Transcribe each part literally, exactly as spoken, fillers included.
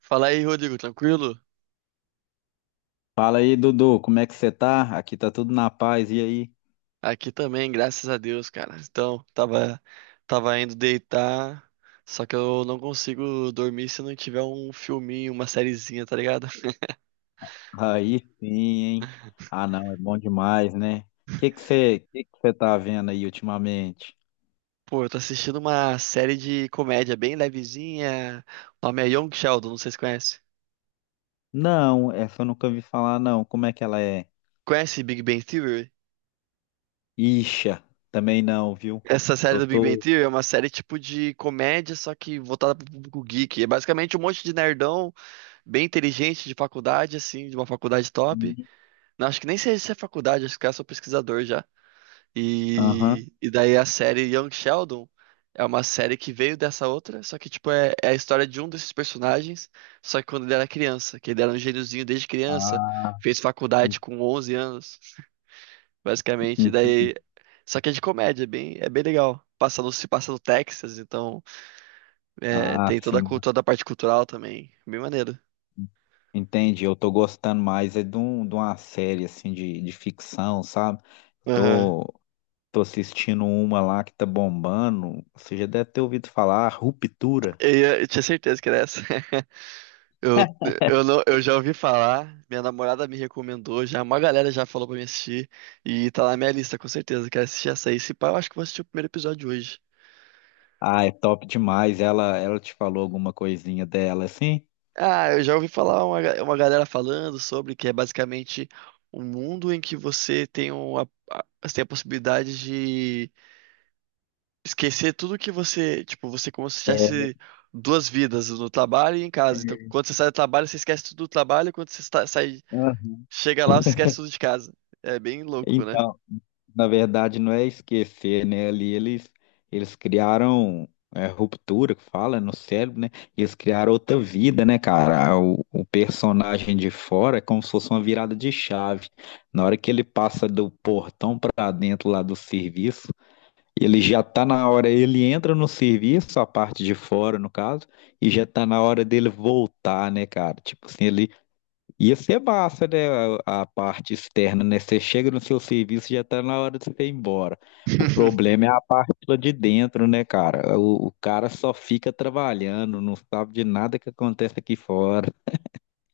Fala aí, Rodrigo, tranquilo? Fala aí, Dudu, como é que você tá? Aqui tá tudo na paz, e aí? Aqui também, graças a Deus, cara. Então, tava, tava indo deitar, só que eu não consigo dormir se não tiver um filminho, uma sériezinha, tá ligado? Aí sim, hein? Ah, não, é bom demais, né? O que que você, que que você tá vendo aí ultimamente? Pô, eu tô assistindo uma série de comédia bem levezinha. O nome é Young Sheldon, não sei se conhece. Não, essa eu nunca ouvi falar, não. Como é que ela é? Conhece Big Bang Theory? Ixa, também não, viu? Essa série Eu do Big Bang tô. Theory é uma série tipo de comédia, só que voltada pro público geek. É basicamente um monte de nerdão bem inteligente de faculdade, assim, de uma faculdade top. Hum, Não, acho que nem sei se é faculdade, acho que é só pesquisador já. Aham. E, e daí a série Young Sheldon é uma série que veio dessa outra, só que tipo é, é a história de um desses personagens, só que quando ele era criança, que ele era um gêniozinho desde criança, Ah, fez en- faculdade com onze anos, basicamente. E entendi. daí, só que é de comédia, é bem, é bem legal. Passa no, se passa no Texas, então é, Ah, tem toda a sim. cultura, toda a parte cultural também, bem maneiro. Entendi, eu tô gostando mais é de, um, de uma série assim de, de ficção, sabe? Eu Aham. tô, Tô assistindo uma lá que tá bombando. Você já deve ter ouvido falar, Ruptura. Eu, ia- eu tinha certeza que era essa. Eu, eu, não, eu já ouvi falar, minha namorada me recomendou, já uma galera já falou pra me assistir, e tá na minha lista, com certeza. Quero assistir essa aí. Se pá, eu acho que vou assistir o primeiro episódio hoje. Ah, é top demais. Ela, ela te falou alguma coisinha dela, assim? Ah, eu já ouvi falar uma, ga- uma galera falando sobre que é basicamente um mundo em que você tem, uma, a- você tem a possibilidade de esquecer tudo que você. Tipo, você é como se É. tivesse duas vidas, no trabalho e em casa. Então, quando você sai do trabalho, você esquece tudo do trabalho, quando você sa- sai, Ela- chega lá, você esquece tudo de casa. É bem louco, né? Então, na verdade, não é esquecer, né? Ali eles, eles criaram, é, ruptura, que fala, é no cérebro, né? Eles criaram outra vida, né, cara? O, o personagem de fora é como se fosse uma virada de chave. Na hora que ele passa do portão pra dentro lá do serviço, ele já está na hora, ele entra no serviço, a parte de fora, no caso, e já está na hora dele voltar, né, cara? Tipo assim, ele ia ser massa, né, a, a parte externa, né? Você chega no seu serviço, já está na hora de você ir embora. O problema é a parte lá de dentro, né, cara? O, o cara só fica trabalhando, não sabe de nada que acontece aqui fora.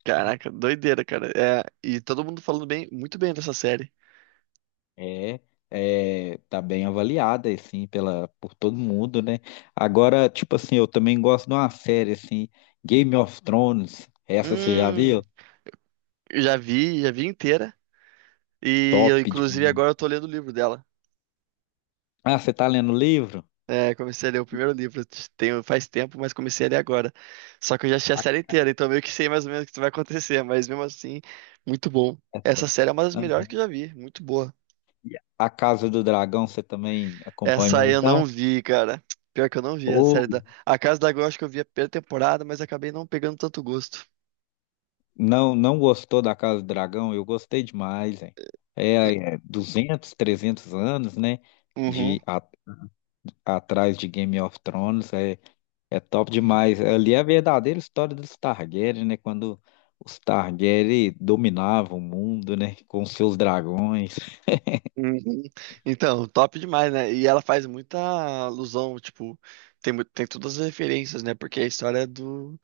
Caraca, doideira, cara. É, e todo mundo falando bem, muito bem dessa série. É, é, tá bem avaliada, assim, pela, por todo mundo, né? Agora, tipo assim, eu também gosto de uma série, assim, Game of Thrones. Essa você já Hum, viu? já vi, já vi inteira. E eu, Top inclusive, demais. agora eu tô lendo o livro dela. Ah, você tá lendo o livro? É, comecei a ler o primeiro livro, tem faz tempo, mas comecei a ler agora. Só que eu já assisti a Ah, série inteira, então meio que sei mais ou menos o que vai acontecer, mas mesmo assim, muito bom. é Essa top. série é uma das Ah, melhores que eu já vi, muito boa. A Casa do Dragão, você também Essa acompanhou, aí eu não então? vi, cara. Pior que eu não vi a Ou série da. A Casa da Gol, acho que eu vi a primeira temporada, mas acabei não pegando tanto gosto. não, não gostou da Casa do Dragão? Eu gostei demais, hein? É, é duzentos, trezentos anos, né? Uhum. De a- atrás de Game of Thrones, é É top demais. Ali é a verdadeira história dos Targaryen, né? Quando os Targaryen dominavam o mundo, né? Com seus dragões. Uhum. Então, top demais, né? E ela faz muita alusão, tipo, tem, mu- tem todas as referências, né? Porque a história é do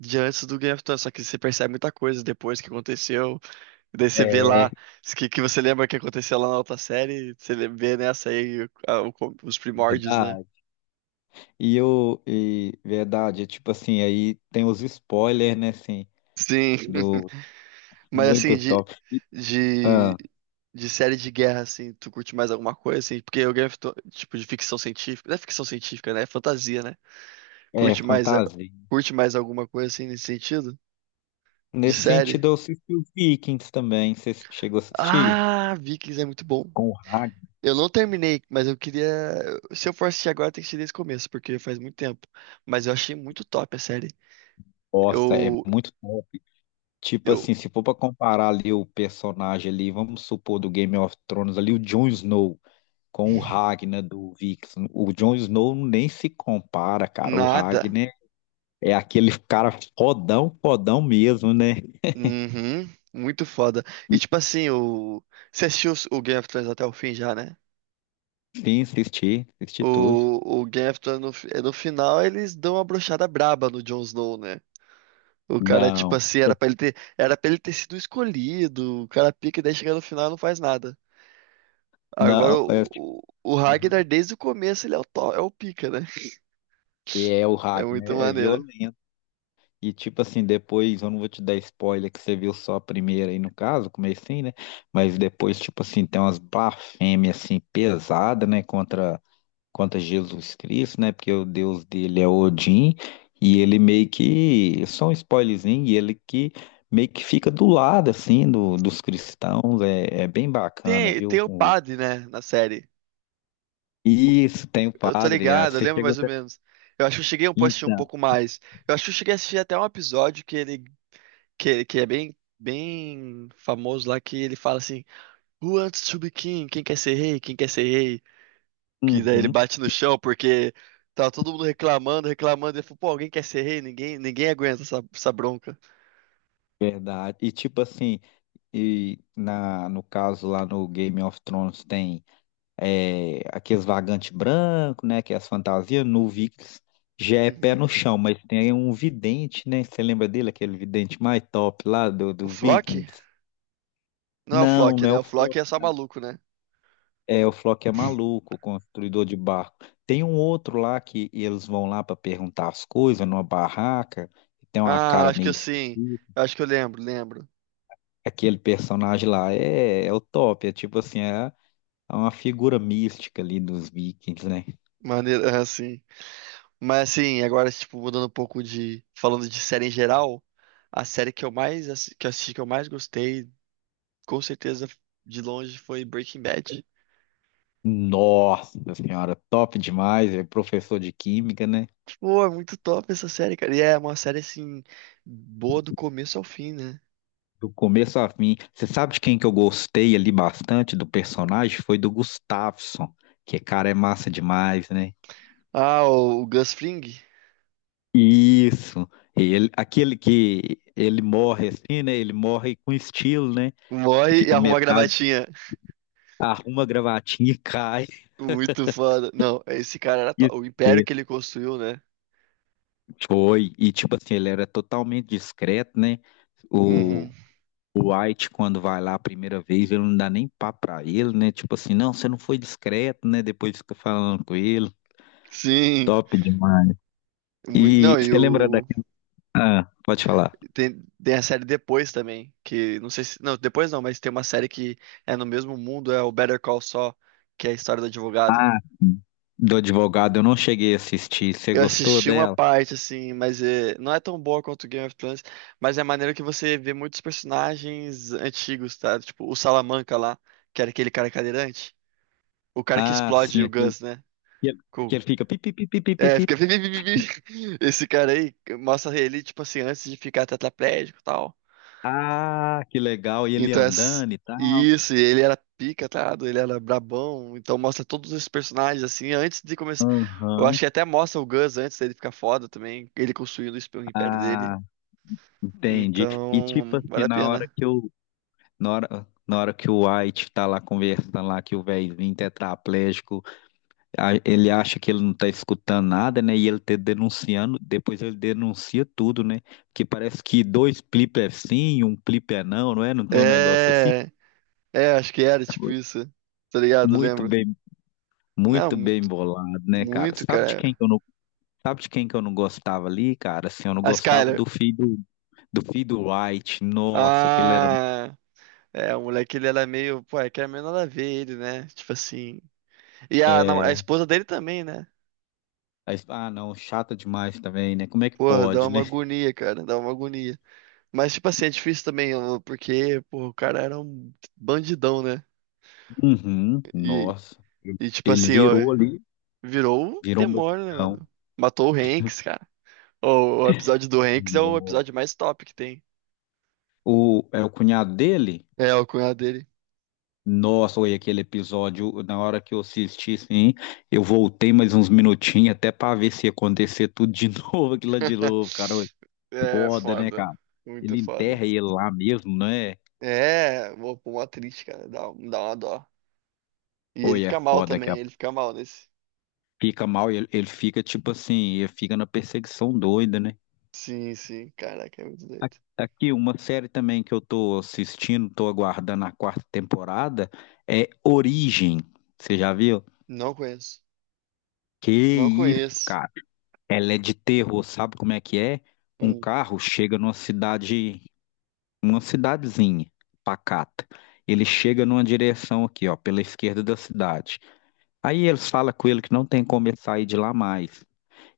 de antes do Game of Thrones, só que você percebe muita coisa depois que aconteceu, e daí você vê É lá que, que você lembra que aconteceu lá na outra série, você lê- vê nessa aí o- a- o com- os primórdios, né? verdade. E eu, e verdade, é tipo assim, aí tem os spoilers, né? Assim, Sim. do Mas assim, muito de, top. E, de, ah, de série de guerra, assim, tu curte mais alguma coisa, assim? Porque o Game of Thrones, tipo, de ficção científica, não é ficção científica, né? É fantasia, né? é Curte mais, a- fantasia. curte mais alguma coisa assim nesse sentido? De Nesse série? sentido, eu assisti os Vikings também. Você chegou a assistir? Ah, Vikings é muito bom. Com o Ragnar. Eu não terminei, mas eu queria. Se eu for assistir agora, tem que ser desde o começo, porque faz muito tempo. Mas eu achei muito top a série. Nossa, é Eu. muito top. Tipo Eu. assim, se for pra comparar ali o personagem ali, vamos supor do Game of Thrones ali, o Jon Snow com o Ragnar do Vikings. O Jon Snow nem se compara, cara. O Nada. Ragnar é aquele cara fodão, fodão mesmo, né? Uhum. Muito foda. E tipo assim, o. Você assistiu os- o Game of Thrones até o fim já, né? Sim, assisti, assisti tudo. O, o Game of Thrones, no, fi- no final, eles dão uma brochada braba no Jon Snow, né? O cara, tipo Não, assim, era pra ele ter, era pra ele ter sido escolhido. O cara pica e daí chega no final e não faz nada. Agora não, é, o, tipo, o, o aham. Ragnar, desde o começo, ele é o, to- é o pica, né? E é o É Ragnar, muito é maneiro. violento. E tipo assim, depois, eu não vou te dar spoiler que você viu só a primeira aí no caso, comecei, né? Mas depois, tipo assim, tem umas blasfêmias assim pesadas, né, contra contra Jesus Cristo, né? Porque o Deus dele é Odin, e ele meio que só um spoilerzinho, e ele que meio que fica do lado assim do, dos cristãos, é, é bem bacana, Tem, tem viu? o O- padre, né, na série. isso, tem o Eu tô padre, ah, ligado, eu você lembro chegou mais ou até. menos. Eu acho que eu cheguei a assistir um Então, pouco mais. Eu acho que eu cheguei a assistir até um episódio que ele, que, que é bem, bem famoso lá, que ele fala assim: Who wants to be king? Quem quer ser rei? Quem quer ser rei? Que daí ele uhum, bate no chão porque tava todo mundo reclamando, reclamando. Ele falou, pô, alguém quer ser rei? Ninguém, ninguém aguenta essa, essa bronca. verdade. E tipo assim, E na, no caso lá no Game of Thrones tem, é, aqueles vagantes brancos, né? Que é as fantasias. No Vikings já é pé Uhum. no chão, mas tem um vidente, né? Você lembra dele, aquele vidente mais top lá do, O dos Flock? Vikings? Não é o Não, Flock, não é né? o O Flock Flock, é só não. maluco, né? É, o Flock é maluco, construidor de barco. Tem um outro lá que eles vão lá para perguntar as coisas numa barraca, tem uma Ah, cara acho que meio assim. esquisita. Acho que eu lembro, lembro. Aquele personagem lá é, é o top, é tipo assim, é É uma figura mística ali dos Vikings, né? Maneiro, assim. Mas assim, agora, tipo, mudando um pouco de. Falando de série em geral, a série que eu mais assi- que eu assisti, que eu mais gostei, com certeza, de longe, foi Breaking Bad. Nossa senhora, top demais. É professor de química, né? Pô, é muito top essa série, cara. E é uma série, assim, boa do começo ao fim, né? Do começo a fim. Você sabe de quem que eu gostei ali bastante do personagem? Foi do Gustafsson, que cara é massa demais, né? Ah, o, o Gus Fring Isso. Ele, aquele que ele morre assim, né? Ele morre com estilo, né? morre e Fica arruma a metade, gravatinha. arruma a gravatinha e cai. Muito foda. Não, esse cara era E to- o império que ele construiu, né? foi. E tipo assim, ele era totalmente discreto, né? Uhum. O, O White, quando vai lá a primeira vez, ele não dá nem papo pra ele, né? Tipo assim, não, você não foi discreto, né? Depois fica falando com ele. Sim. Top demais. Mui- Não, E e você lembra o. daquela. Ah, pode falar. Tem, tem a série depois também. Que não sei se. Não, depois não, mas tem uma série que é no mesmo mundo, é o Better Call Saul, que é a história do advogado. Do advogado, eu não cheguei a assistir. Você Eu gostou assisti uma dela? parte, assim, mas é, não é tão boa quanto Game of Thrones, mas é maneiro que você vê muitos personagens antigos, tá? Tipo, o Salamanca lá, que era aquele cara cadeirante. O cara que Ah, explode sim, o aquele Gus, né? que ele que Cool. ele fica pi, pi, pi, pi, pi, pi, É, pi. fica. vi, vi, vi, vi, vi. Esse cara aí mostra ele, tipo assim, antes de ficar tetraplégico e tal. Ah, que legal. E ele Então, ess- andando e tal. isso, e ele era pica, tá ligado? Ele era brabão. Então, mostra todos os personagens, assim, antes de começar. Eu Aham. acho que até mostra o Gus antes dele ficar foda também. Ele construindo o esp- o império dele. Ah, entendi. E tipo Então, assim, vale a na hora pena. que eu. Na hora, na hora que o White tá lá conversando lá, que o velhinho tetraplégico a- ele acha que ele não está escutando nada, né? E ele tá denunciando, depois ele denuncia tudo, né? Porque parece que dois clipes é sim, um clipe é não, não é? Não tem um negócio assim. É. É, acho que era tipo isso. Tá ligado? Muito Lembra? bem, Não, muito bem muito, bolado, né, cara? muito, Sabe de quem cara. que eu não, sabe de quem que eu não gostava ali, cara? Assim, eu não A gostava Skyler. do filho do, do filho do White. Nossa, aquele era, Ah. É, o moleque, ele era meio, pô, é que era meio nada a ver ele, né? Tipo assim. E a, nam- a é, esposa dele também, né? aí- ah, não, chata demais também, né? Como é que Pô, dá pode, uma né? agonia, cara, dá uma agonia. Mas, tipo assim, é difícil também, ó, porque, pô, o cara era um bandidão, né? Uhum, E, nossa. e tipo Ele assim, ó, virou ali, virou o virou um demônio, né, bandidão. mano? Matou o Hanks, cara. O, o episódio do Hanks é o episódio mais top que tem. O, é o cunhado dele? É, o cunhado dele. Nossa, olha aquele episódio, na hora que eu assisti, sim, eu voltei mais uns minutinhos até para ver se ia acontecer tudo de novo, aquilo lá de novo, cara, oi, É, foda, né, cara? foda. Muito Ele foda. enterra ele lá mesmo, né? É, pô, mó triste, cara. Dá, um, dá uma dó. E ele Oi, é fica mal foda, que também, a- ele fica mal nesse. fica mal, ele, ele fica tipo assim, ele fica na perseguição doida, né? Sim, sim, caraca, é muito doido. Tá aqui, uma série também que eu tô assistindo, tô aguardando a quarta temporada, é Origem, você já viu? Não conheço. Que Não isso, conheço. cara? Ela é de terror, sabe como é que é? Um Hum. carro chega numa cidade, uma cidadezinha pacata. Ele chega numa direção aqui, ó, pela esquerda da cidade. Aí eles falam com ele que não tem como ele sair de lá mais.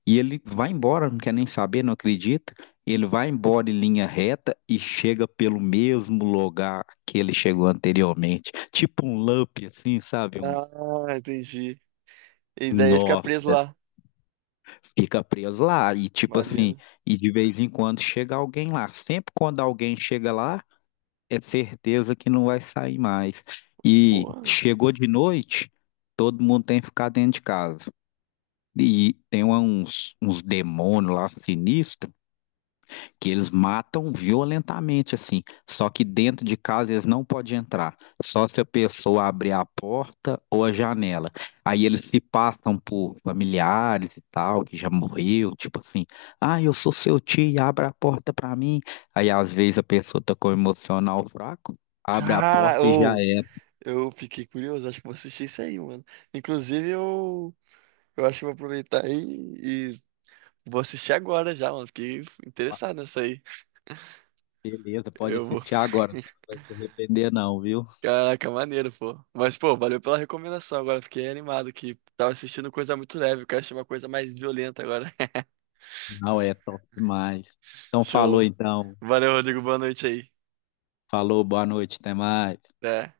E ele vai embora, não quer nem saber, não acredita. Ele vai embora em linha reta e chega pelo mesmo lugar que ele chegou anteriormente. Tipo um loop, assim, sabe? Um... Ah, entendi. E daí ele fica preso Nossa, lá. fica preso lá. E tipo assim, Maneiro. e de vez em quando chega alguém lá. Sempre quando alguém chega lá, é certeza que não vai sair mais. E Pô. chegou de noite, todo mundo tem que ficar dentro de casa. E tem uma- uns, uns demônios lá sinistros que eles matam violentamente, assim. Só que dentro de casa eles não podem entrar, só se a pessoa abrir a porta ou a janela. Aí eles se passam por familiares e tal, que já morreu, tipo assim, ah, eu sou seu tio, abre a porta pra mim. Aí às vezes a pessoa tá com o emocional fraco, abre a Cara, porta e já ou era. eu fiquei curioso, acho que vou assistir isso aí, mano. Inclusive, eu, eu acho que vou aproveitar aí e vou assistir agora já, mano. Fiquei Fala, interessado nessa aí. beleza, pode Eu vou. assistir agora, você não vai se arrepender não, viu? Caraca, maneiro, pô. Mas, pô, valeu pela recomendação agora. Fiquei animado que tava assistindo coisa muito leve. Eu quero assistir uma coisa mais violenta agora. Não, é top demais. Então falou Show. então, Valeu, Rodrigo. Boa noite aí. falou, boa noite, até mais. Até.